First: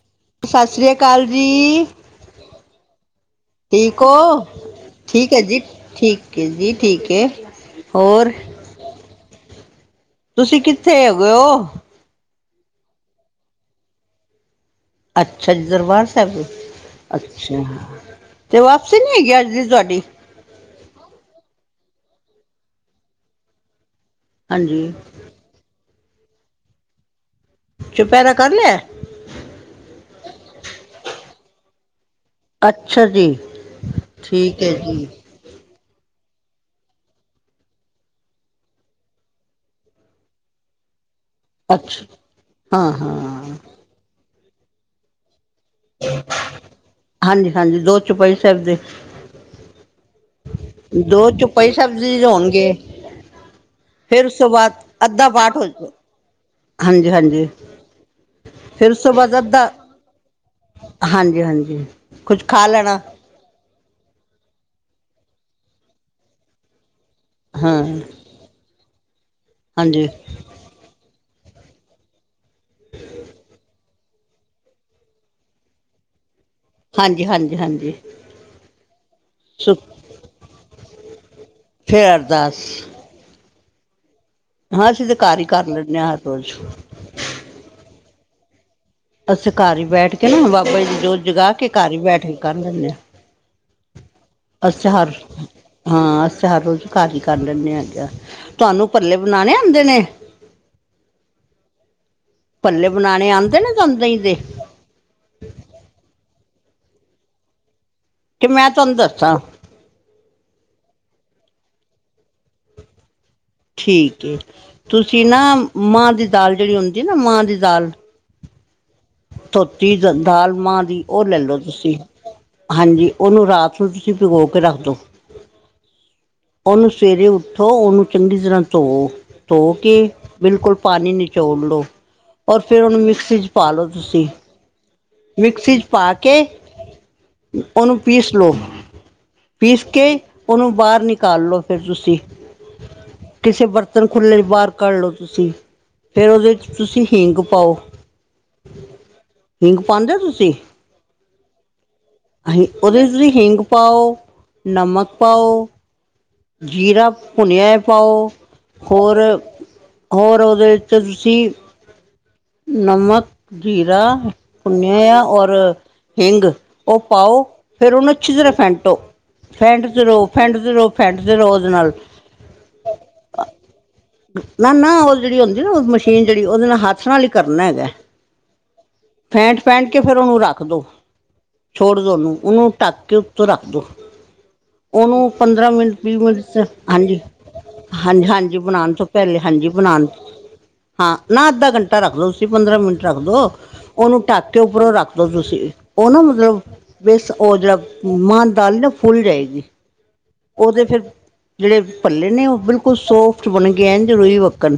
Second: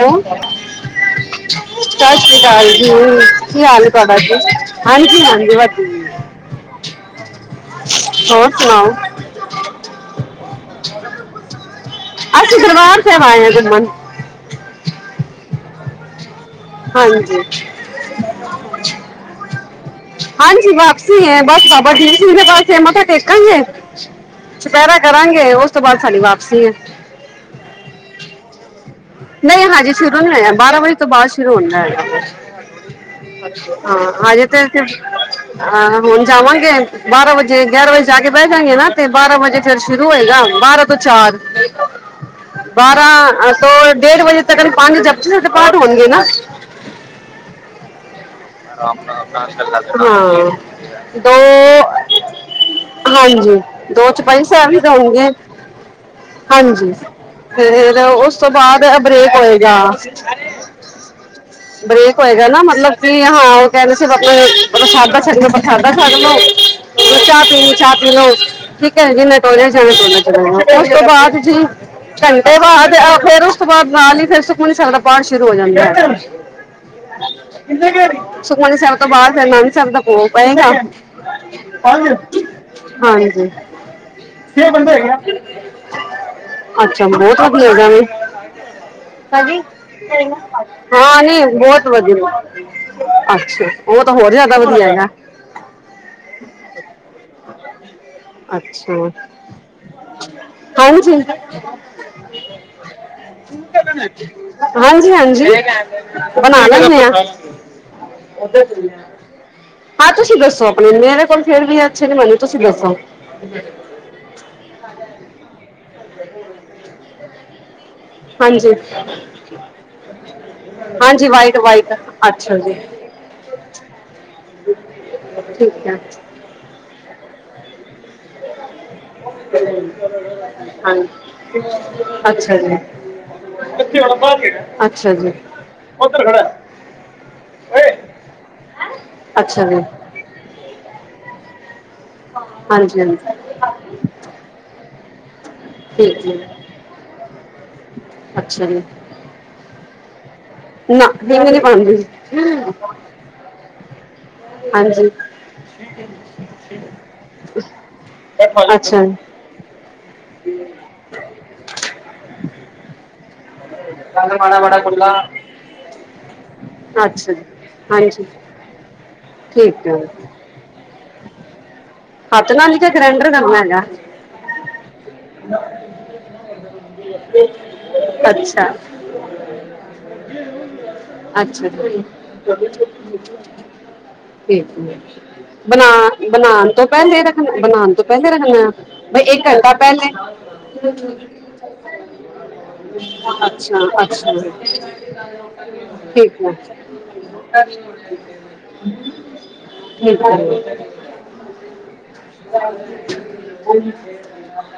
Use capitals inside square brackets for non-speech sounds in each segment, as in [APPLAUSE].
Hello, ਸਾਸ ਸ਼੍ਰੀ ਕਾਲ ਜੀ। [UNINTELLIGIBLE] ਠੀਕ ਤੁਹਾਡਾ ਜੀ ਓ ਹਾਂਜੀ ਠੀਕ ਏ ਹਾਂਜੀ ਜੀ, ਵਧੀਆ ਠੀਕ ਏ ਜੀ ਠੀਕ ਏ ਔਰ ਹੋਰ ਸੁਣਾਓ ਤੁਸੀਂ ਕਿੱਥੇ ਹੋਗੇ ਓ? ਅਸੀਂ ਦਰਬਾਰ ਸਾਹਿਬ ਆਏ ਆ ਕੁੰਮਣ। [INAUDIBLE] ਅੱਛਾ ਜੀ ਦਰਬਾਰ ਸਾਹਿਬ ਔ ਹਾਂਜੀ ਅੱਛਾ ਤੇ ਵਾਪਸੀ ਨੀ ਹੈਗੀ ਅੱਜ ਦੀ ਤੁਆਡੀ। ਹਾਂਜੀ ਵਾਪਸੀ ਹੈ ਬਸ ਬਾਬਾ ਦੀਪ ਸਿੰਘ ਦੇ ਪਾਸੇ ਮੱਥਾ ਟੇਕਾਂਗੇ, ਹਾਂਜੀ ਚੁਪਹਿਰਾ ਕਰਾਂਗੇ, ਉਸ ਤੋਂ ਬਾਅਦ ਸਾਡੀ ਵਾਪਸੀ ਆ। ਚੁਪਹਿਰਾ ਕਰ ਲਿਆ। ਨਹੀਂ ਹਾਂਜੀ ਸ਼ੁਰੂ ਨੀ ਹੋਇਆ ਬਾਰਾਂ ਵਜੇ ਤੋਂ ਬਾਅਦ ਸ਼ੁਰੂ ਹੁੰਦਾ ਹੈਗਾ। ਅੱਛਾ ਜੀ ਅੱਛਾ ਹਾਂ ਅਜੇ ਠੀਕ ਤੇ ਹੈ ਜੀ ਹਾਂ ਹੁਣ ਜਾਵਾਂਗੇ ਬਾਰਾਂ ਵਜੇ ਗਿਆਰਾਂ ਵਜੇ ਜਾ ਕੇ ਬਹਿ ਜਾਗੇ ਨਾ ਤੇ ਬਾਰਾਂ ਵਜੇ ਫੇਰ ਸ਼ੁਰੂ ਹੋਏਗਾ ਬਾਰਾਂ ਤੋਂ ਚਾਰ ਅੱਛਾ ਹਾਂ ਬਾਰਾਂ ਹਾਂ ਦੋ ਡੇਢ ਵਜੇ ਤੱਕ ਪੰਜ ਜਪ ਸੁਖਮਨੀ ਸਾਹਿਬ ਦੇ ਹੋਣਗੇ ਨਾ ਹਾਂਜੀ ਹਾਂਜੀ ਦੋ ਚੁਪਈ ਸਾਹਿਬ ਦੇ ਰਾਮ ਰਾਮ ਹਮ ਦੋ ਚੋਪਈ ਸਾਹਿਬ ਜੀ ਹੋਣਗੇ। ਹਾਂਜੀ ਦੋ ਫਿਰ ਉਸ ਚੋਪਈ ਤੋਂ ਸਹਿਬ ਬਾਅਦ ਵੀ ਕਰੂਗੀ। ਅੱਧਾ ਪਾਠ ਹੋ ਹਾਂਜੀ, ਫੇਰ ਉਸ ਤੋਂ ਬਾਅਦ' ਫਿਰ ਉਸ ਤੋਂ ਬ੍ਰੇਕ ਬਾਅਦ ਅੱਧਾ ਹੋਏਗਾ, ਹਾਂਜੀ ਹਾਂਜੀ ਬ੍ਰੇਕ ਕੁਛ ਹੋਏਗਾ ਨਾ ਖਾ ਮਤਲਬ ਲੈਣਾ ਕੀ ਹਾਂ ਉਹ ਕਹਿੰਦੇ ਸੀ ਮਤਲੱਬ ਪ੍ਰਸ਼ਾਦਾ ਛਕਣਾ ਪ੍ਰਸ਼ਾਦਾ ਛਕ ਲਓ। ਹਾਂ ਚਾਹ ਪੀ ਲਓ ਠੀਕ ਹੈ ਜਿਹਨੇ ਕਾਲਜ ਜਾਣਾ ਹਾਂਜੀ ਕਾਲਜ ਚਲ ਜਾਓ ਉਸ ਤੋਂ ਬਾਅਦ ਜੀੰ ਉਹ ਬਾਅਦ ਨਾਲ ਹੀ ਫੇਰ ਉਸ ਤੋਂ ਬਾਅਦ ਨਾਲ ਹੀ ਫੇਰ ਸੁਖਮਨੀ ਦਾ ਪਾਠ ਸ਼ੁਰੂ ਹੋ ਜਾਂਦਾ। ਹਾਂਜੀ ਹਾਂਜੀ ਹਾਂਜੀ ਸੁਖਮਨੀ ਸਾਹਿਬ ਦੇ ਬਾਅਦ ਫੇਰ ਅਨੰਦ ਸੁ ਸਾਹਿਬ ਦਾ ਭੋਗ ਪਏਗਾ। ਪੰਜ ਫੇਰ ਅਰਦਾਸ, ਹਾਂਜੀ! ਛੇ ਹਾਂ ਬੰਦੇ ਅਸੀਂ ਹੈਗੇ ਤਾਂ ਆ। ਕਰ ਲੈਨੇ ਹਾਂ ਹਰ ਰੋਜ਼। ਅੱਛਾ ਬਹੁਤ ਵਾਰ ਮਿਲ ਜਾਣਾ ਅਸੀਂ ਹਾਂਜੀ ਘਰ ਹੀ ਬੈਠ ਕੇ ਨਾ ਬਾਬਾ ਜੀ ਦੀ ਜੋਤ ਹਾਂ ਨੀ ਜਗਾ ਕੇ ਬਹੁਤ ਘਰ ਹੀ ਵਧੀਆ ਬੈਠ ਕੇ ਕਰ ਬਹੁਤ ਵਧੀਆ ਅੱਛਾ ਉਹ ਤਾਂ ਹੋ ਚਲ ਅਸਾਂ ਹਰ ਹਾਂ, ਅਸਾਂ ਹਰ ਰੋਜ਼ ਘਰ ਹੀ ਕਰ ਲੈਂਨੇ ਆ ਤੁਹਾਨੂੰ ਭੱਲੇ ਬਨਾਣੇ ਆਂਦੇ ਨੇ? ਆਓ ਜੇ ਭੱਲੇ ਬਣਾਣੇ ਆਂਦੇ ਨੇ ਤੁਹਾਨੂੰ, ਦਹੀਂ ਦੇ? ਹਾਂਜੀ - ਹਾਂਜੀ, ਬਣਾ ਲੈਨੇਂ ਆ। ਕਿ ਮੈਂ ਤੁਹਾਨੂੰ ਦੱਸਾਂ ਹਾਂ ਤੁਸੀਂ ਦੱਸੋ, ਆਪਣੇ ਮੇਰੇ ਕੋਲੋ ਫੇਰ ਵੀ ਅੱਛੀ ਨੀ ਬਨੀ। ਤੁਸੀਂ ਦੱਸੋ। ਠੀਕ ਏ, ਤੁਸੀਂ ਨਾਂ ਮਾਂਹ ਦੀ ਦਾਲ ਜਿਹੜੀ ਹੁੰਦੀ ਏ ਨਾ, ਮਾਂਹ ਦੀ ਦਾਲ। ਹਾਂ ਜੀ। ਧੋਤੀ ਦਾਲ, ਮਾਂਹ ਦੀ ਔਹ ਲੈ ਵਾਈਟ ਲੳ ਵਾਈਟ ਤੁਸੀਂ। ਅੱਛਾ ਹਾਂ ਜੀ, ਉਹਨੂੰ ਰਾਤ ਨੂੰ ਤੁਸੀਂ ਭਿਗੋ ਕੇ ਰੱਖ ਦੋ। ਠੀਕ ਐ। ਉਹਨੂੰ ਸਵੇਰੇ ਉੱਠੋ, ਉਹਨੂੰ ਚੰਗੀ ਤਰ੍ਹਾਂ ਧੋਵੋ। ਧੋ ਕੇ ਬਿਲਕੁਲ ਪਾਣੀ ਹਾਂਜੀ ਨਿਚੋੜ ਲਓ, ਅੱਛਾ ਔਰ ਜੀ ਫਿਰ ਉਹਨੂੰ ਮਿਕਸੀ 'ਚ ਪਾ ਲਓ ਇੱਥੇ ਹੁਣ ਤੁਸੀਂ। ਬਾਹਰ ਹੀ ਹੈ ਅੱਛਾ, ਜੀ। ਮਿਕਸੀ 'ਚ ਪਾ ਉੱਧਰ ਕੇ ਖੜਾ ਹੈ। ਓਏ ਉਹਨੂੰ ਪੀਸ ਲਓ, ਅੱਛਾ ਜੀ ਪੀਸ ਕੇ ਉਹਨੂੰ ਬਾਹਰ ਨਿਕਾਲ ਲੋ ਫਿਰ ਤੁਸੀਂ। ਹਾਂਜੀ -ਹਾਂਜੀ। ਕਿਸੇ ਬਰਤਨ ਖੁੱਲ੍ਹੇ 'ਚ ਬਾਹਰ ਕੱਢ ਲਓ ਤੁਸੀਂ, ਠੀਕ ਫਿਰ ਜੀ ਉਹਦੇ 'ਚ ਤੁਸੀਂ ਹਿੰਗ ਪਾਓ। ਅੱਛਾ, ਜੀ। ਹਿੰਗ ਪਾਂਦੇ ਓ ਤੁਸੀਂ? ਨਾ ਹਿੰਗ ਨਹੀਂ ਪਾਉਂਦੀ ਹਾਂਜੀ, ਉਹਦੇ ਵਿੱਚ ਤੁਸੀ ਹਿੰਗ ਪਾਓ। ਹਾਂਜੀ ਨਮਕ ਪਾਓ। ਜੀਰਾ ਭੁਨਿਆ ਪਾਓ, ਬੈਠਾ ਜੀ ਅੱਛਾ ਜੀ ਹੋਰ? ਹੋਰ, ਉਹਦੇ ਵਿੱਚ ਤੁਸੀਂ [INAUDIBLE] ਨਮਕ, ਜੀਰਾ ਗੱਲ ਮਾੜਾ ਮਾੜਾ ਕੁੱਲਾ ਭੁੰਨਿਆ, ਔਰ ਹਿੰਗ, ਓ ਅੱਛਾ ਪਾਓ ਜੀ ਫਿਰ ਉਹਨੂੰ ਹਾਂਜੀ ਅੱਛੀ ਤਰ੍ਹਾਂ ਫੈਂਟੋ ਠੀਕ ਹੈ ਫੈਂਟਦੇ ਰਹੋ, ਫੈਂਟਦੇ ਰਹੋ, ਫੈਂਟਦੇ ਰਹੋ ਉਹਦੇ ਨਾਲ ਹੱਥ ਨਾਲ ਹੀ ਕਿ ਗ੍ਰੈਂਡਰ ਕਰਨਾ ਹੈਗਾ ਨਾ ਨਾ, ਉਹ ਜਿਹੜੀ ਹੁੰਦੀ ਏ ਮਸ਼ੀਨ, ਜਿਹੜੀ ਉਹਦੇ ਨਾਲ ਹੱਥ ਫਲ ਕਰਨਾ ਹੈਗਾ, ਅੱਛਾ ਫੈਂਟ- ਫੈਂਟ ਕੇ ਫਿਰ ਉਹਨੂੰ ਰੱਖ ਦੋ ਅੱਛਾ ਛੋੜ ਜੀ ਦੋ ਉਹਨੂੰ, ਉਹਨੂੰ ਢੱਕ ਕੇ ਉੱਤੋਂ ਰੱਖਦੋ। ਠੀਕ ਹੈ ਉਹਨੂੰ ਪੰਦਰਾਂ ਬਣਾ ਮਿੰਟ -ਵੀਹ ਮਿੰਟ ਬਣਾਉਣ ਸਿਰਫ ਤੋਂ ਹਾਂਜੀ, ਪਹਿਲੇ ਰੱਖਣਾ ਬਣਾਉਣ ਤੋਂ ਹਾਂਜੀ- ਪਹਿਲੇ ਹਾਂਜੀ, ਰੱਖਣਾ ਬਣਾਉਣ ਤੋਂ ਬਈ ਪਹਿਲੇ। ਹਾਂਜੀ, ਘੰਟਾ ਬਣਾਉਣ ਤੋ ਪਹਿਲੇ ਹਾਂ ਨਾ, ਅੱਧਾ ਘੰਟ ਟਾ ਰੱਖਲੋ ਤੁਸੀਂ, ਪੰਦਰਾਂ ਮਿੰਟ ਰੱਖਦੋ। ਅੱਛਾ ਉਹਨੂੰ ਅੱਛਾ ਢੱਕ ਕੇ ਉੱਪਰੋਂ ਰੱਖਦੋ ਤੁਸੀਂ, ਉਹਨਾਂ ਠੀਕ ਹੈ ਮਤਲਬ ਵਿਸ ਉਹ ਜਿਹੜਾ, ਮਾਂਹ ਦੀ ਦਾਲ ਨਾ ਫੁੱਲ ਜਾਏਗੀ। ਠੀਕ ਏ। ਉਹਦੇ ਫਿਰ ਜਿਹੜੇ ਭੱਲੇ ਨੇ ਉਹ ਬਿਲਕੁਲ ਸੋਫਟ ਬਣ ਗਏ। ਐਂਜ ਰੂਈ ਵੱਕਣ।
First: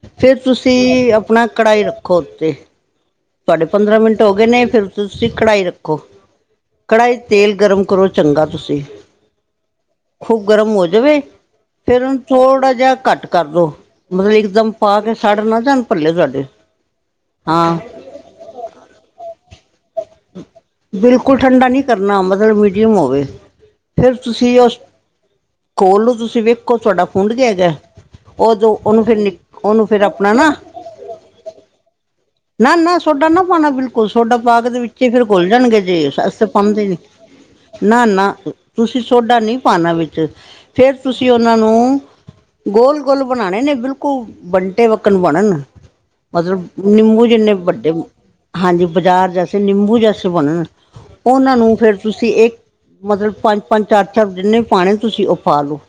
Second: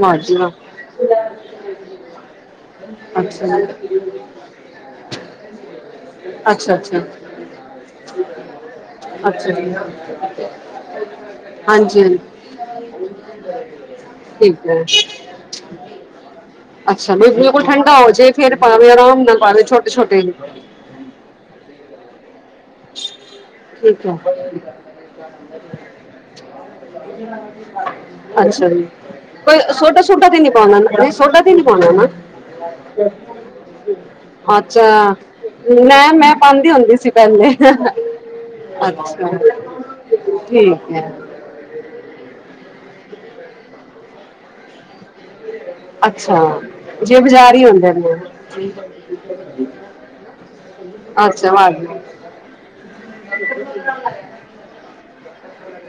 ਵਾਹ ਜੀ ਫਿਰ ਵਾਹ ਤੁਸੀਂ ਆਪਣਾ ਕੜਾਈ ਰੱਖੋ ਉੱਤੇ, ਅੱਛਾ ਤੁਹਾਡੇ ਜੀ। ਪੰਦਰਾਂ ਮਿੰਟ ਹੋ ਗਏ ਨੇ, ਫਿਰ ਤੁਸੀਂ ਕੜਾਈ ਰੱਖੋ। ਅੱਛਾ ਅੱਛਾ ਕੜਾਹੀ 'ਚ ਤੇਲ ਗਰਮ ਕਰੋ, ਚੰਗਾ ਤੁਸੀਂ। ਅੱਛਾ, ਜੀ। ਖੂਬ ਗਰਮ ਹੋ ਜਾਵੇ। ਫਿਰ ਹਾਂਜੀ ਉਹਨੂੰ ਥੋੜ੍ਹਾ ਜਿਹਾ ਘੱਟ ਕਰਦੋ, ਮਤਲਬ ਠੀਕ ਇੱਕਦਮ ਹੈ ਪਾ ਕੇ ਸੜ ਨਾ ਜਾਣ ਭੱਲੇ ਤੁਹਾਡੇ। ਅੱਛਾ, ਫਿਰ ਬਿਲਕੁਲ ਹਾਂ ਠੰਢਾ ਹੋ ਜੇ। ਫੇਰ ਪਾਵੇ, ਆਰਾਮ ਨਾਲ ਪਾਵੇ, ਛੋਟੇ- ਛੋਟੇ ਜੇ ਬਿਲਕੁਲ ਠੰਡਾ ਨੀ ਕਰਨਾ। ਮਤਲਬ ਮੀਡੀਅਮ ਹੋਵੇ। ਠੀਕ ਫਿਰ ਹੈ ਤੁਸੀਂ ਉਸ, ਘੋਲ ਨੂੰ ਤੁਸੀਂ ਵੇਖੋ ਤੁਆਡਾ ਫੁੰਡ ਜਾਏਗੈ। ਅੱਛਾ ਜੀ, ਕੋਈ ਸੋਡਾ -ਸੁਡਾ ਤੇ ਨੀ ਨਾ ਪਾਣਾ ਨਾ, ਸੋਡਾ ਤੇ ਨੀ ਪਾਣਾ ਨਾ? ਨਾ ਨਾ ਸੋਡਾ ਨਾ ਪਾਣਾ ਬਿਲਕੁਲ, ਸੋਡਾ ਪਾ ਕੇ ਵਿੱਚ ਅੱਛਾ ਫੇਰ ਖੁੱਲ ਜਾਣਗੇ ਜੇ ਮੈਂ ਮੈਂ ਅਸੀਂ ਪਾਉਂਦੀ ਪਾਦੇ ਹੁੰਦੀ ਨੀ। ਸੀ ਪਹਿਲੇ ਨਾ ਨਾ ਤੁਸੀਂ ਅੱਛਾ ਸੋਡਾ ਨਹੀਂ ਪਾਣਾ ਵਿੱਚ ਠੀਕ ਫੇਰ ਹੈ ਤੁਸੀਂ ਤੇ ਉਨਾਂ ਨੂੰ ਗੋਲ- ਗੋਲ ਬਣਾਉਣੇ ਨੇ ਬਿਲਕੁਲ ਬੰਨਟ ਟੇ ਵੱਕਣ ਬਣਨ ਅੱਛਾ ਮਤਲਬ ਜੇ ਨਿੰਬੂ ਜਿੰਨੇ ਬਾਜ਼ਾਰ ਹੀ ਹੁੰਦੇ ਵੱਡੇ ਨੇ ਹਾਂਜੀ ਬਾਜ਼ਾਰ ਜਾ ਨਿੰਬੂ ਜੈਸੇ ਬਣਨ, ਅੱਛਾ ਉਹਨਾਂ ਨੂੰ ਫੇਰ ਵਾਧੂ ਤੁਸੀਂ ਇਹ ਮਤਲਬ ਪੰਜ- ਪੰਜ ਚਾਰ- ਚਾਰ ਜਿੰਨੇ ਪਾਣੇ ਤੁਸੀਂ ਉਹ ਪਾ ਲੋ।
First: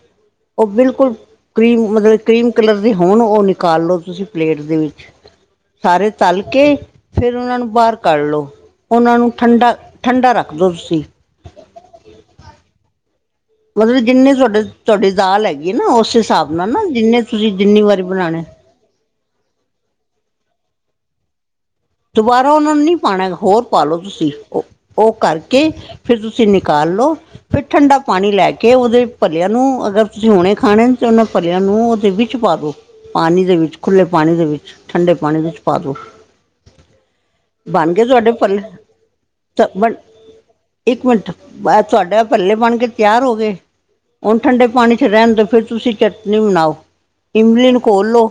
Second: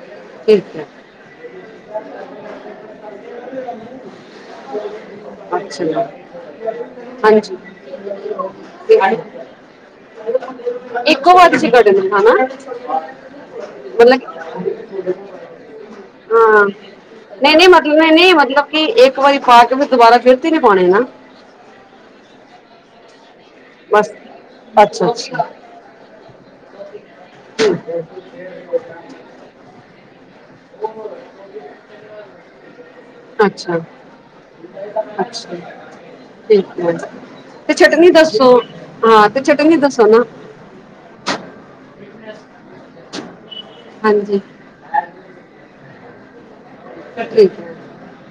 ਉਹ ਠੀਕ ਹੈ ਬਿਲਕੁਲ ਕਰੀਮ ਮਤਲਬ ਕਈ ਕਰੀਮ ਕਲਰ ਦੇ ਹੋਣ ਉਹ ਨਿਕਾਲ ਲੋ ਤੁਸੀਂ ਪਲੇਟ ਦੇ ਵਿੱਚ ਅੱਛਾ ਜੀ ਸਾਰੇ ਤਲ ਕੇ ਫਿਰ ਉਹਨਾ ਹਾਂਜੀ ਨੂੰ ਬਾਹਰ ਕੱਢ ਲੋ। ਉਹਨਾਂ ਨੂੰ ਠੰਡਾ -ਠੰਡਾ ਰੱਖ ਦਿਉ ਤੁਸੀਂ ਹੋਮ ਵਰਕਸ ਤੁਸੀ ਕਰ ਰਹੇ ਹੋ ਉਹਨਾਂ ਦਾ? ਮਤਲਬ ਜਿੰਨੇ ਤੁਹਾਡੇ ਤੁਹਾਡੀ ਦਾਲ ਹੈਗੀ ਹੈ ਨਾ ਉਸ ਹਿਸਾਬ ਹਾਂ ਨਾਲ ਨਾ ਜਿੰਨੇ ਤੁਸੀਂ ਜਿੰਨੀ ਵਾਰੀ ਬਣਾਉਣੇ। ਕੀ ਇੱਕ ਵਾਰੀ ਪਾਕੇ ਵੀ ਦੁਬਾਰਾ ਫਿਰਤੀ ਤੇ ਨੀ ਪਾਉਣੇ ਨਾ। ਦੁਬਾਰਾ ਉਹਨਾਂ ਨੂੰ ਨਹੀਂ ਪਾਉਣਾ ਹੋਰ ਪਾਾਲੋ ਬਸ ਤੁਸੀਂ ਅੱਛਾ ਉਹ ਅੱਛਾ ਕਰਕੇ ਫਿਰ ਤੁਸੀਂ ਨਿਕਾਲ ਲਓ ਫਿਰ ਠੀਕ ਠੰਡਾ ਹੈ ਪਾਣੀ ਲੈ ਕੇ ਉਹਦੇ ਭਲਿਆਂ ਨੂੰ ਅਗਰ ਤੁਸੀਂ ਹੁਣੇ,,, ਖਾਣੇ ਤੇ ਉਹਨਾਂ ਭਲਿਆਂ ਨੂੰ ਉਹਦੇ ਵਿੱਚ ਪਾ ਦੋ। ਪਾਣੀ ਦੇ ਵਿੱਚ ਅੱਛਾ ਖੁੱਲੇ ਪਾਣੀ ਦੇ ਵਿੱਚ ਠੰਡੇ ਪਾਣੀ ਦੇ ਵਿੱਚ ਪਾ ਦੋ। ਏਕ ਮਿੰਟ ਤੇ, ਚਟਨੀ ਤੁਹਾਡੇ ਦੱਸੋ ਭੱਲੇ ਹਾਂ, ਤੇ ਤਾਂ ਚਟਨੀ ਬਣ ਦੱਸੋ ਨਾ ਇੱਕ ਮਿੰਟ, ਤੁਹਾਡਾ ਭਲੇ ਬਣ ਕੇ ਤਿਆਰ ਹੋ ਗਏ, ਹੁਣ ਹਾਂਜੀ ਠੰਡੇ ਪਾਣੀ ਇੱਥੇ ਰਹਿਣ ਤੋਂ, ਫਿਰ ਤੁਸੀਂ ਚਟਨੀ ਬਣਾਓ ਠੀਕ ਇਮਲੀ ਹੈ ਨੂੰ ਘੋਲ ਲੋੋ,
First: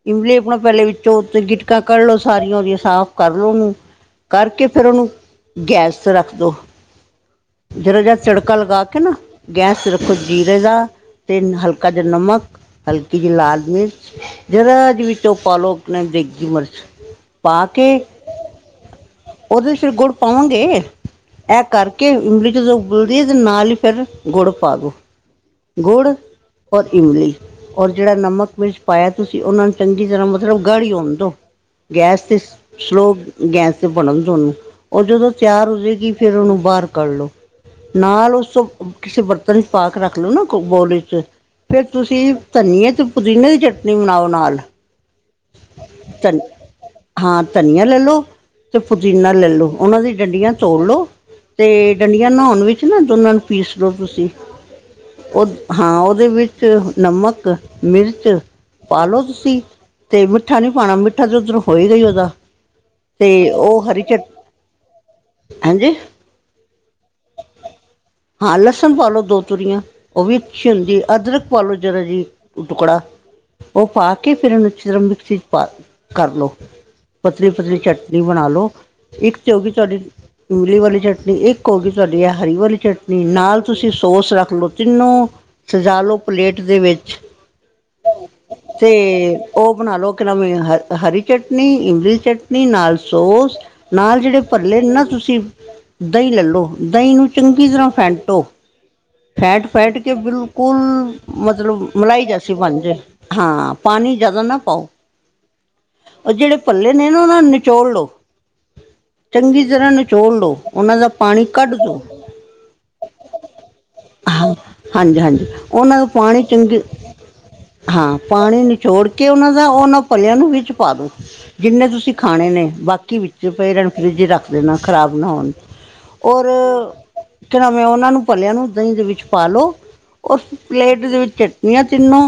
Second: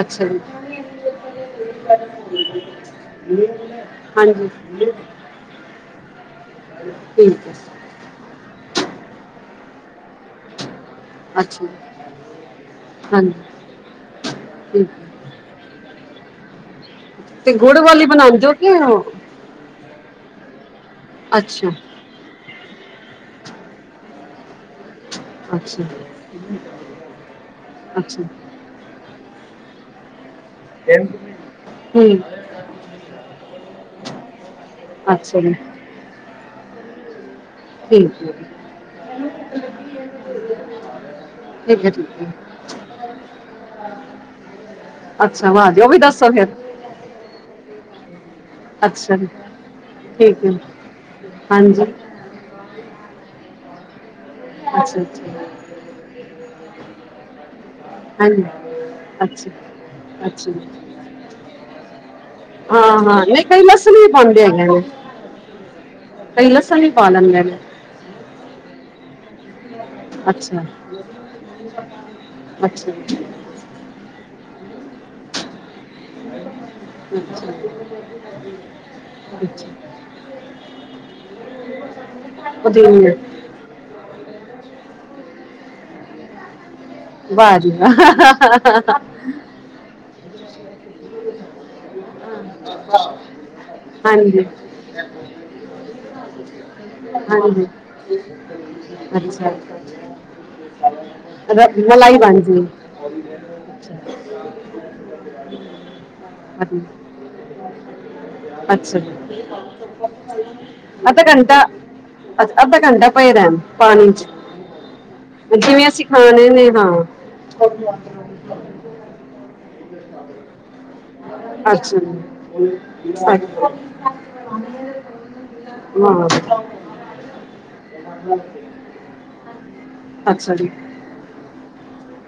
ਅੱਛਾ ਇਮਲੀ ਜੀ ਆਪਣਾ, ਪਹਿਲੇ ਵਿੱਚੋਂ ਤੇ ਗਿਟਕਾਂ ਕੱਢ ਲੋ ਸਾਰੀਆਂ ਉਹਦੀਆਂ ਸਾਫ਼ ਕਰ ਲੋ, ਕਰਕੇ ਉਹਨੂੰ ਹਾਂਜੀ ਕਰਕੇ ਫਿਰ, ਉਹਨੂੰ ਗੈਸ ਤੇ ਰੱਖ ਦੋ। ਠੀਕ ਏ। ਜਰਾ ਜਿਹਾ, ਤੜਕਾ ਲਗਾ ਕੇ, ਨਾ ਗੈਸ ਜੀਰੇ ਦਾ, ਤਿੰਨ ਅੱਛਾ ਜੀ ਹਲਕਾ ਜਿਹਾ, ਨਮਕ ਹਲਕੀ ਹਾਂਜੀ ਜਿਹੀ ਲਾਲ ਮਿਰਚ ਠੀਕ ਜਰਾ ਜੀ ਹੈ ਵੀਚੋ, ਪਾਲੋ ਦੇਗੀ ਮਿਰਚ। ਤੇ ਪਾ ਗੁੜ ਕੇ, ਵਾਲੀ ਬਣਾਉਂਦੇ ਹੋ ਕਿ ਉਹ- ਉਹਦੇ ਚ ਫਿਰ, ਗੁੜ ਪਾਉਗੇ, ਇਹ ਅੱਛਾ ਕਰਕੇ ਕਿ ਇਮਲੀ, ਜਦੋਂ ਉਬੁਲਦੀਏ, ਤੇ ਨਾਲ ਹੀ ਫਿਰ ਗੁੜ ਪਾ ਦਿਉ। ਅੱਛਾ ਗੁੜ ਔਰ ਇਮਲੀ, ਔਰ ਜਿਹੜਾ ਅੱਛਾ ਨਮਕ ਮਿਰਚ, ਪਾਇਆ, ਤੁਸੀਂ ਉਹਨਾਂ ਨੂੰ ਚੰਗੀ ਤਰ੍ਹਾਂ ਮਤਲਬ ਗਾੜ੍ਹੀ ਹੋਣ ਦੋ। [INAUDIBLE] ਹੂੰ ਗੈਸ ਤੇ ਸਲੋ, ਗੈਸ ਤੇ ਬਣਨ ਦੋ ਓਹਨੂੰ, ਉਹ ਜਦੋਂ ਅੱਛਾ ਜੀ ਤਿਆਰ ਹੋ ਜਾਏਗੀ। ਫਿਰ, ਉਹਨੂੰ ਬਾਹਰ ਕੱਢ ਲੋ, ਠੀਕ ਹੈ ਨਾਲ ਉਸ ਜੀ। ਤੋਂ ਕਿਸੇ ਬਰਤਨ ਵਿੱਚ ਪਾਕ ਰੱਖ। ਬੌਲ ਚ, ਫੇਰ, ਠੀਕ ਹੈ ਠੀਕ ਹੈ ਤੁਸੀਂ ਧਨੀਏ ਤੇ ਪੁਦੀਨੇ, ਦੀ ਚਟਨੀ ਬਣਾਓ ਨਾਲ ਅੱਛਾ, ਵਾ ਜੀ, ਉਹ ਵੀ ਦੱਸੋ ਧਨ ਫਿਰ। ਹਾਂ, ਧਨੀਆ ਲੈਲੋ। ਤੇ ਅੱਛਾ ਜੀ ਪੁਦੀਨਾ ਲੈਲੋ, ਉਹਨਾਂ ਦੀ ਠੀਕ ਡੰਡੀਆਂ, ਹੈ ਤੋੜ ਲੋ ਤੇ ਹਾਂਜੀ ਡੰਡੀ। ਨਹਾਉਣ ਵਿੱਚ ਨਾ, ਦੋਨਾਂ ਨੂੰ ਪੀਸ ਲੋ ਤੁਸੀਂ ਅੱਛਾ। ਅੱਛਾ ਉਹ ਹਾਂ, ਉਹਦੇ ਵਿੱਚ ਨਮਕ, ਮਿਰਚ ਹਾਂਜੀ ਪਾਲੋ, ਅੱਛਾ ਤੁਸੀਂ। ਤੇ ਅੱਛਾ ਮਿੱਠਾ ਜੀ। ਨੀ ਪਾਉਣਾ, ਮਿੱਠਾ ਤੇ ਉਧਰੋਂ ਹੋਈਗਾ ਹੀ ਉਦਾ। ਹਾਂ -ਹਾਂ, ਨਹੀਂ ਕਈ ਲਸਣ ਵੀ ਪਾਉਂਦੇ ਹੁੰਦੇ ਨੇ ਹਾਂਜੀ ਕਈ, ਲਸਨ ਵੀ ਪਾ ਲੈਂਦੇ ਨੇ। ਹਾਂ, ਲਸਣ ਪਾਲੋ ਦੋ ਤੁਲੀਆਂ। ਉਹਵੀ, ਅੱਛਾ ਛੀਲ ਦੀ ਅਦਰਕ ਪਾਲੋ, ਜਰਾ ਜੀ ਅੱਛਾ ਟੁਕੜਾ। ਜੀ। ਉਹ ਪਾ ਕੇ, ਫਿਰ ਇਹਨੂੰ ਅਛੀ ਤਰ੍ਹਾਂ, ਮਿਕਸੀ ਪਾਕੇ ਕਰ ਲਉ। ਪਤਲੀ ਅੱਛਾ -ਪਤਲੀ ਚਟਨੀ ਬਣਾ ਲੋ। ਇੱਕ ਤੇ ਹੋਗੀ, ਅੱਛਾ ਤੁਹਾਡੀ ਮੂਲ਼ੀ ਵਾਲੀ ਚਟਨੀ ਇੱਕ ਹੋਗੀ ਤੁਹਾਡੀ ਹਰੀ ਵਾਲੀ ਪੁਦੀਨੇ ਚਟਨੀ ਨਾਲ ਤੁਸੀਂ ਸੋਸ ਰੱਖ ਲਓ, ਤਿੰਨੋਂ ਸਜਾ ਲਓ ਪਲੇਟ ਦੇ ਵਿੱਚ। ਵਾਹ ਜੀ ਵਾਹ। ਤੇ ਉਹ ਬਣਾ ਲੋ, ਕਿ ਨਾਮ ਅ ਹਰੀ ਚਟਨੀ, ਇਮਲੀ ਚਟਨੀ ਨਾਲ ਸੋਸ ਨਾਲ ਹਾਂਜੀ ਜਿਹੜੇ ਭੱਲੇ ਨਾ, ਤੁਸੀਂ ਦਹੀਂ ਲੈਲੋ ਦਹੀਂ ਨੂੰ ਹਾਂਜੀ ਚੰਗੀ ਤਰ੍ਹਾਂ ਫੈਂਟੋ। ਅੱਛਾ ਫੈਟ -ਫੈਟ ਕੇ ਬਿਲਕੁਲ। ਰ ਮਤਲਬ, ਮਲਾਈ ਜੈਸੀ ਭਾਂਜੀ ਬਣ ਜੇ, ਹਾਂ! ਪਾਣੀ ਜਿਆਦਾ ਨਾ ਪਾਓ। ਉਹ ਜਿਹੜੇ ਭੱਲੇ ਨੇ, ਨਾ ਉਹਨਾਂ ਨੂੰ ਨਿਚੋੜ ਲੋ। ਅੱਛਾ ਜੀ। ਚੰਗੀ ਤਰ੍ਹਾਂ, ਨਚੋਲ ਲਉ, ਉਹਨਾਂ ਦਾ ਅੱਧਾ ਪਾਣੀ ਘੰਟਾ ਕੱਢ ਦੋ। ਅੱਛਾ, ਅੱਧਾ ਘੰਟਾ ਪਏ ਰਹਿਣ ਪਾਣੀ। ਚ ਹਾਂਜੀ -ਹਾਂਜੀ, ਜਿਵੇਂ ਉਹਨਾਂ ਅਸੀਂ ਨੂੰ ਪਾਣੀ ਖਾਣੇ ਨੇ ਚੰਗੇ। ਹਾਂ ਹਾਂ, ਪਾਣੀ ਨਿਚੋੜ ਕੇ ਉਹਨਾ ਦਾ ਉਹਨਾਂ ਭਲੇਆਂ ਨੂੰ ਵਿੱਚ ਪਾ ਦੋ। ਜਿੰਨੇ, ਅੱਛਾ ਤੁਸੀਂ ਜੀ ਖਾਣੇ ਨੇ, ਬਾਕੀ ਵਿੱਚ ਅੱਛਾ। ਪਏ ਰੈਣ, ਫਰਿੱਜ ਵਿਚ ਰੱਖ ਦੇਣਾ, ਖ਼ਰਾਬ ਨਾ ਹੋਣ। ਵਾਹ ਔਰ, ਕਿ ਨਾਮ ਏ, ਉਹਨਾ ਨੂੰ ਭਲੇਆਂ ਨੂੰ। ਦਹੀਂ ਦੇ ਵਿੱਚ ਪਾਲੋ, ਉਸ ਅੱਛਾ ਜੀ ਪਲੇਟ ਦੇ ਵਿੱਚ ਚਟਨੀਆਂ ਤਿੰਨੋ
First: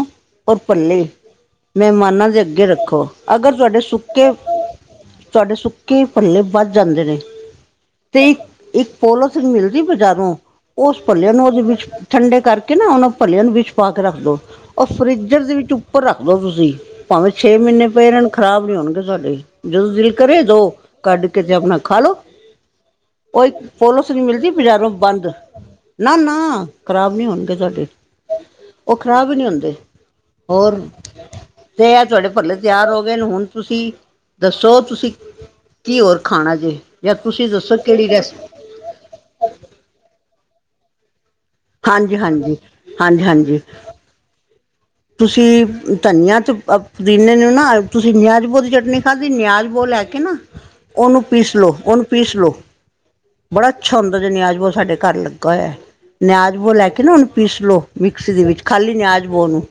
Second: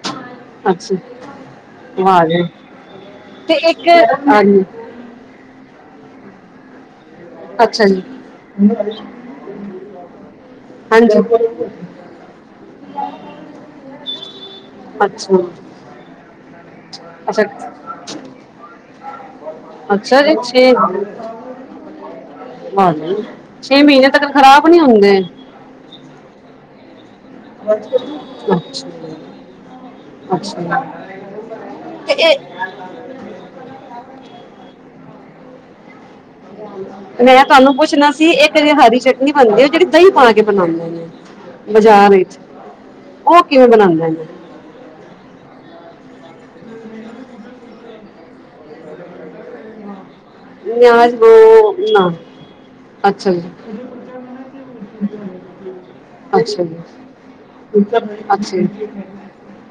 ਔ ਅੱਛਾ ਭਲੀ ਵਾਹ ਮਹਿਮਾਨਾਂ ਦੇ ਜੀ ਅੱਗੇ ਰੱਖੋ ਅਗਰ ਤੇ ਤੁਹਾਡੇ ਇੱਕ ਸੁੱਕੇ ਹਾਂਜੀ ਤੁਹਾਡੇ ਸੁੱਕੇ ਈ ਪੱਲੇ ਬਚ ਜਾਂਦੇ ਨੇ ਅੱਛਾ ਜੀ ਤੇ ਇੱਕ ਇੱਕ ਪੋਲੋਥਿਨ ਮਿਲਦੀ ਬਜ਼ਾਰੋਂ ਉਸ ਹਾਂਜੀ ਭੱਲਿਆਂ ਨੂੰ ਉਹਦੇ ਵਿੱਚ ਠੰਡੇ ਕਰਕੇ ਨਾ ਉਹਨਾਂ ਭਲਿਆਂ ਨੂੰ ਵਿੱਚ ਪਾ ਕੇ ਰੱਖ ਲੋ ਉਹ ਅੱਛਾ ਫਰਿਜਰ ਦੇ ਵਿੱਚ ਉੱਪਰ ਰੱਖਦੋ ਤੁਸੀਂ ਭਾਵੇਂ ਛੇ ਅੱਛਾ ਮੀ ਨੇ ਪਏ ਰਹਿਨ ਖਰਾਬ ਨਹੀਂ ਹੋਣਗੇ ਸਾਡੇ ਜਦੋਂ ਦਿਲ ਅੱਛਾ ਜੀ ਕਰੇ ਦੋ ਛੇ ਕੱਢ ਕੇ ਤੇ ਆਪਣਾ ਖਾ ਲੋੋ ਵਾਹ ਜੀ ੳ‌ਹ ‌ਇਕ ਛੇ ਮਹੀਨੇ ਫਲੋਰੋਸਿੰਨ ਤੱਕ ਮਿਲਦੀ ਖਰਾਬ ਨਹੀਂ ਬਜ਼ਾਰੋਂ ਹੁੰਦੇ ਬੰਦ ਨਾ ਨਾ ਖ਼ਰਾਬ ਨਹੀਂ ਹੋਣਗੇ ਤੁਹਾਡੇ ਉਹ ਅੱਛਾ ਖ਼ਰਾਬ ਹੀ ਨਹੀਂ ਹੁੰਦੇ ਹੋਰ ਅੱਛਾ ਤੇ ਆ ਤੁਹਾਡੇ ਭਲੇ ਤਿਆਰ ਹੋ ਗਏ ਨੇ ਹੁਣ ਤੁਸੀਂ ਦੱਸੋ ਤੁਸੀਂ ਕੀ ਹੋਰ ਖਾਣਾ ਜੇ ਜਾਂ ਮੈਂ ਤੁਸੀਂ ਤੁਹਾਨੂੰ ਦੱਸੋ ਕਿਹੜੀ ਪੁੱਛਣਾ ਰੈਸ [UNINTELLIGIBLE] ਹਰੀ ਚਟਨੀ ਬਣਦੀ ਜਿਹੜੀ ਦਹੀਂ ਪਾ ਕੇ ਬਣਾਂਦੇ ਨੇ ਬਾਜ਼ਾਰ ਹਾਂਜੀ ਚ ਹਾਂਜੀ ਹਾਂਜੀ ਉਹ ਹਾਂਜੀ ਕਿਵੇਂ ਬਣਾਂਦੇ ਨੇ ਤੁਸੀਂ ਧਨੀਆ ਤੇ ਅ ਪੁਦੀਨੇ ਨੂੰ ਨਾ ਤੁਸੀਂ ਨਿਆਜ਼ ਬੋਤ ਚਟਨੀ ਖਾਧੀ ਨਿਆਜ਼ ਬੋ ਲੈ ਕੇ ਨਾ ਉਹ ਨਿਆਜ਼ ਨੂੰ ਪੀਸ ਲੋੋ ਉਹ ਨੂੰ ਨਾ ਪੀਸ ਲੋੋ ਅੱਛਾ ਜੀ ਬੜਾ ਅੱਛਾ ਹੁੰਦਾ ਜੇ ਨੀਆਜ ਭੋਜ ਸਾਡੇ ਘਰ ਲੱਗਾ ਹੋਇਆ ਨਿਆਜ਼ ਅੱਛਾ ਬੋ ਜੀ ਲੈ ਕੇ ਨਾ ਉਹਨੂੰ ਪੀਸਲੋ ਮਿਕਸੀ ਦੇ ਅੱਛਾ ਵਿੱਚ ਜੀ। ਖਾਲੀ ਨਿਆਜ ਬੋ ਨੂੰ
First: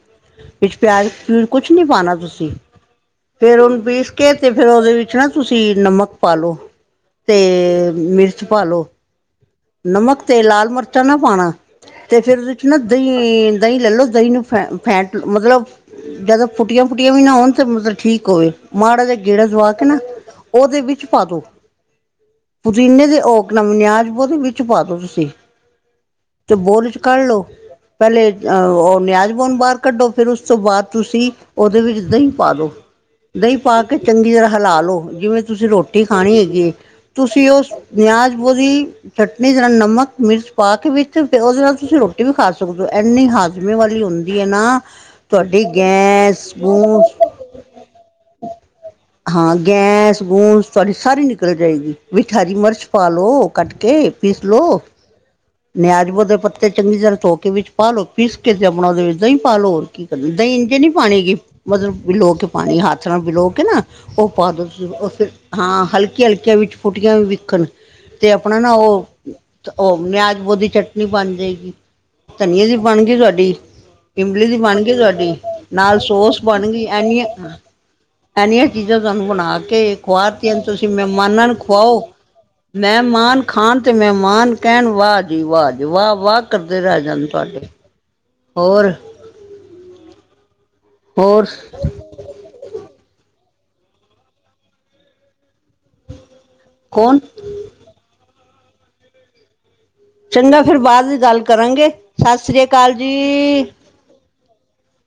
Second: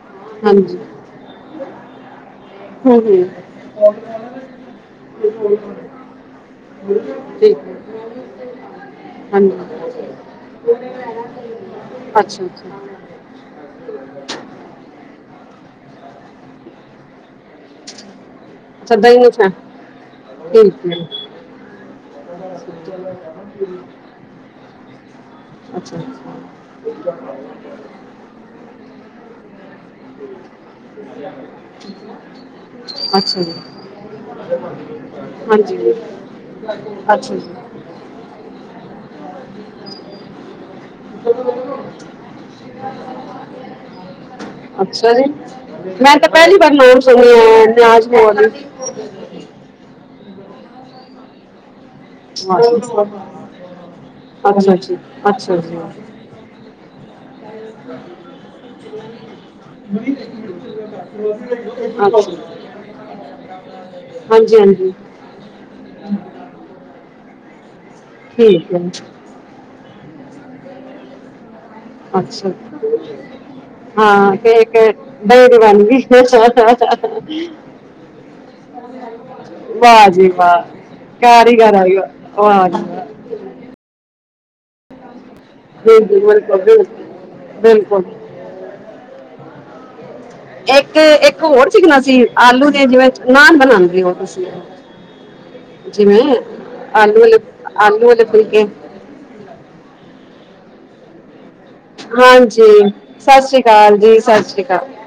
ਵਿੱਚ ਹਾਂਜੀ ਪਿਆਜ ਪ ਕੁਛ ਨੀ ਪਾਉਣਾ ਤੁਸੀਂ ਹਮ ਹਮ ਫੇਰ ਉਹਨੂੰ ਪੀਸ ਕੇ ਤੇ ਫੇਰ ਉਹਦੇ ਵਿੱਚ ਨਾ ਤੁਸੀਂ ਨਮਕ ਪਾਲੋ ਤੇ ਮਿਰਚ ਪਾਲੋ ਹਾਂ ਨਮਕ ਤੇ ਲਾਲ ਮਿਰਚਾਂ ਨਾ ਪਾਣਾ ਤੇ ਅੱਛਾ ਫੇਰ ਅੱਛਾ ਉਦੇ ਚ ਨਾ ਦਹੀਂ ਦਹੀਂ ਲੈ ਲੋ ਦਈ ਨੂੰ ਫੈ ਫੈਟ ਮਤਲਬ ਜਅਦਾ ਫੁੱਟੀਆਂ ਫੁੱਟੀਆਂ ਵੀ ਨਾ ਹੋਣ ਤੇ ਮਤ ਠੀਕ ਹੋਵੇ ਅੱਛਾ ਮਾੜਾ ਜਿਹਾ ਦਹੀਂ ਨੂੰ ਗੇੜਾ ਫੈ ਦਵਾ ਕੇ ਨਾ ਉਹਦੇ ਠੀਕ ਵਿੱਚ ਹੈ ਪਾ ਦੋ ਪੁਤੀਨੇ ਦੇ ਔਕ ਨਿਆਜ਼ ਬਹੁ ਦੇ ਵਿੱਚ ਪਾਦੋ ਤੁਸੀਂ ਅੱਛਾ ਤੇ ਬੋਲ ਚ ਕੱਢ ਲਓ ਪਹਿਲੇ ਅ ਉਹ ਨਿਆਜ਼ ਨੂੰ ਬਾਹਰ ਕੱਢੋ ਫਿਰ ਉਸ ਤੋਂ ਬਾਅਦ ਤੁਸੀਂ ਉਹਦੇ ਵਿੱਚ ਦਹੀਂ ਪਾ ਦੋ ਅੱਛਾ ਦਹੀਂ ਜੀ ਪਾ ਕਿ ਚੰਗੀ ਤਰ੍ਹਾਂ ਹਲਾ ਲੋ ਜਿਵੇਂ ਤੁਸੀਂ ਹਾਂਜੀ ਰੋਟੀ ਖਾਣੀ ਹੈਗੀ ਏ ਅੱਛਾ ਤੁਸੀਂ ਜੀ ਉਸ ਨਿਆਜ਼ ਪੂਦੀ ਚਟਨੀ ਜ ਨਾਲ ਨਮਕ ਮਿਰਚ ਪਾ ਕੇ ਵਿੱਚ ਉਹਦੇ ਨਾਲ ਤੁਸੀਂ ਰੋ ਟੀ ਵੀ ਖਾ ਸਕਦੇ ਹੋ ਇੰਨੀ ਹਾਜ਼ਮੇ ਵਾਲੀ ਹੁੰ ਦੀ ਐ ਨਾ ਅੱਛਾ ਜੀ ਤੁਹਾਡੀ ਮੈਂ ਤਾਂ ਗੈਸ ਪਹਿਲੀ ਵਾਰ ਨਾਮ ਗੂੰ ਸੁਣਿਆ ਹੈ [UNINTELLIGIBLE] ਨਿਆਜ਼ ਮੌਲੀ ਹਾਂ ਗੈਸ ਗੂੰਸ ਤੁਹਾਡੀ ਸਾਰੀ ਨਿਕਲ ਜਾਏਗੀ ਵਿਥ ਹਰੀ ਮਰਚ ਪਾ ਲਓ ਕੱਟ ਕੇ ਪੀਸ ਲੋ ਅੱਛਾ ਜੀ ਅੱਛਾ ਜੀ ਨਿਆਜ ਬੋ ਦੇ ਪੱਤੇ ਚੰਗੀ ਤਰ੍ਹਾਂ ਧੋਕੇ ਵਿੱਚ ਪਾ ਲੋ ਪੀਸ ਕੇ ਤੇ ਆਪਣਾ ਉਹਦੇ ਵਿੱਚ ਦਹੀਂ ਪਾ ਲੋ [UNINTELLIGIBLE] ਕੀ ਦਹੀਂ ਇੰਝ ਨੀ ਪਾਣੀ ਕਿ ਮਤਲਬ ਅੱਛਾ ਵਿਲੋ ਹਾਂਜੀ ਕੇ ਪਾਣੀ ਹੱਥ ਨਾਲ ਬਿਲੋ ਕੇ ਨਾ ਉਹ ਪਾ ਦੋ ਹਾਂਜੀ [UNINTELLIGIBLE] ਹਾਂ ਹਲਕੀ ਹਲਕੀਆਂ ਵਿੱਚ ਫੁਟੀਆਂ ਵੀ ਵੀਖਣ ਤੇ ਆਪਣਾ ਨਾ ਠੀਕ ਹੈ ਉਹ ਉਹ ਮਿਆ ਬੋ ਦੀ ਚਟਨੀ ਬਣ ਜਾਏਗੀ ਅੱਛਾ ਧਨੀਏ ਦੀ ਬਣ ਗੀ ਤੁਹਾਡੀ ਹਾਂ ਇਮਲੀ ਦੀ ਕੇਕ ਬਣ ਗੀ ਤੁਹਾਡੀ ਡੇਰੀ ਬਣ ਨਾਲ ਸੋਸ ਬਣ ਗੀ ਐਨੀ ਗਈ ਐ ਨੀਆਂ ਚੀਜ਼ਾਂ ਤੁਹਾਨੂੰ ਬਣਾ ਕੇ ਵਾਹ ਜੀ ਖੁਆਤੀਆਂ ਨੇ ਵਾਹ ਤੁਸੀਂ ਮਹਿਮਾਨਾਂ ਨੂੰ ਕਾਰੀਗਰ ਆਈ ਖੁਆਓ ਵਾਹ ਜੀ ਮੈਂ ਵਾਹ। ਮਾਨ ਖਾਣ ਤੇ ਮਹਿਮਾਨ ਕਹਿਣ ਵਾਹ ਜੀ ਵਾਹ ਜੀ ਵਾਹ ਬਿਲਕੁਲ ਵਾਹ ਬਿਲਕੁਲ ਬਿਲਕੁਲ, ਕਰਦੇ ਰਹਿ ਜਾਣ ਤੁਹਾਡੇ [UNINTELLIGIBLE] ਹੋਰ ਇੱਕ-ਇੱਕ ਹੋਰ ਸੀਕਨਾ ਸੀਂ ਆਲੂ ਦੇ ਜਿਵੇਂ ਨਾਨ ਬਨਾਂਦੇ ਓਂ ਤੁਸੀਂ। ਜਿਵੇਂ ਕੌਣ ਆਲੂ ਆਲੇ ਆਲੂ ਆਲੇ ਫੁਲਕੇ ਚੰਗਾ ਫਿਰ ਬਾਦ ਚ ਗੱਲ ਕਰਾਂਗੇ। ਸਤਿ ਸ੍ਰੀ ਹਾਂਜੀ ਅਕਾਲ ਸਸ ਰੀ ਜੀ ਕਾਲ ਜੀ ਸਸ ਰੀ ਕਾਲ।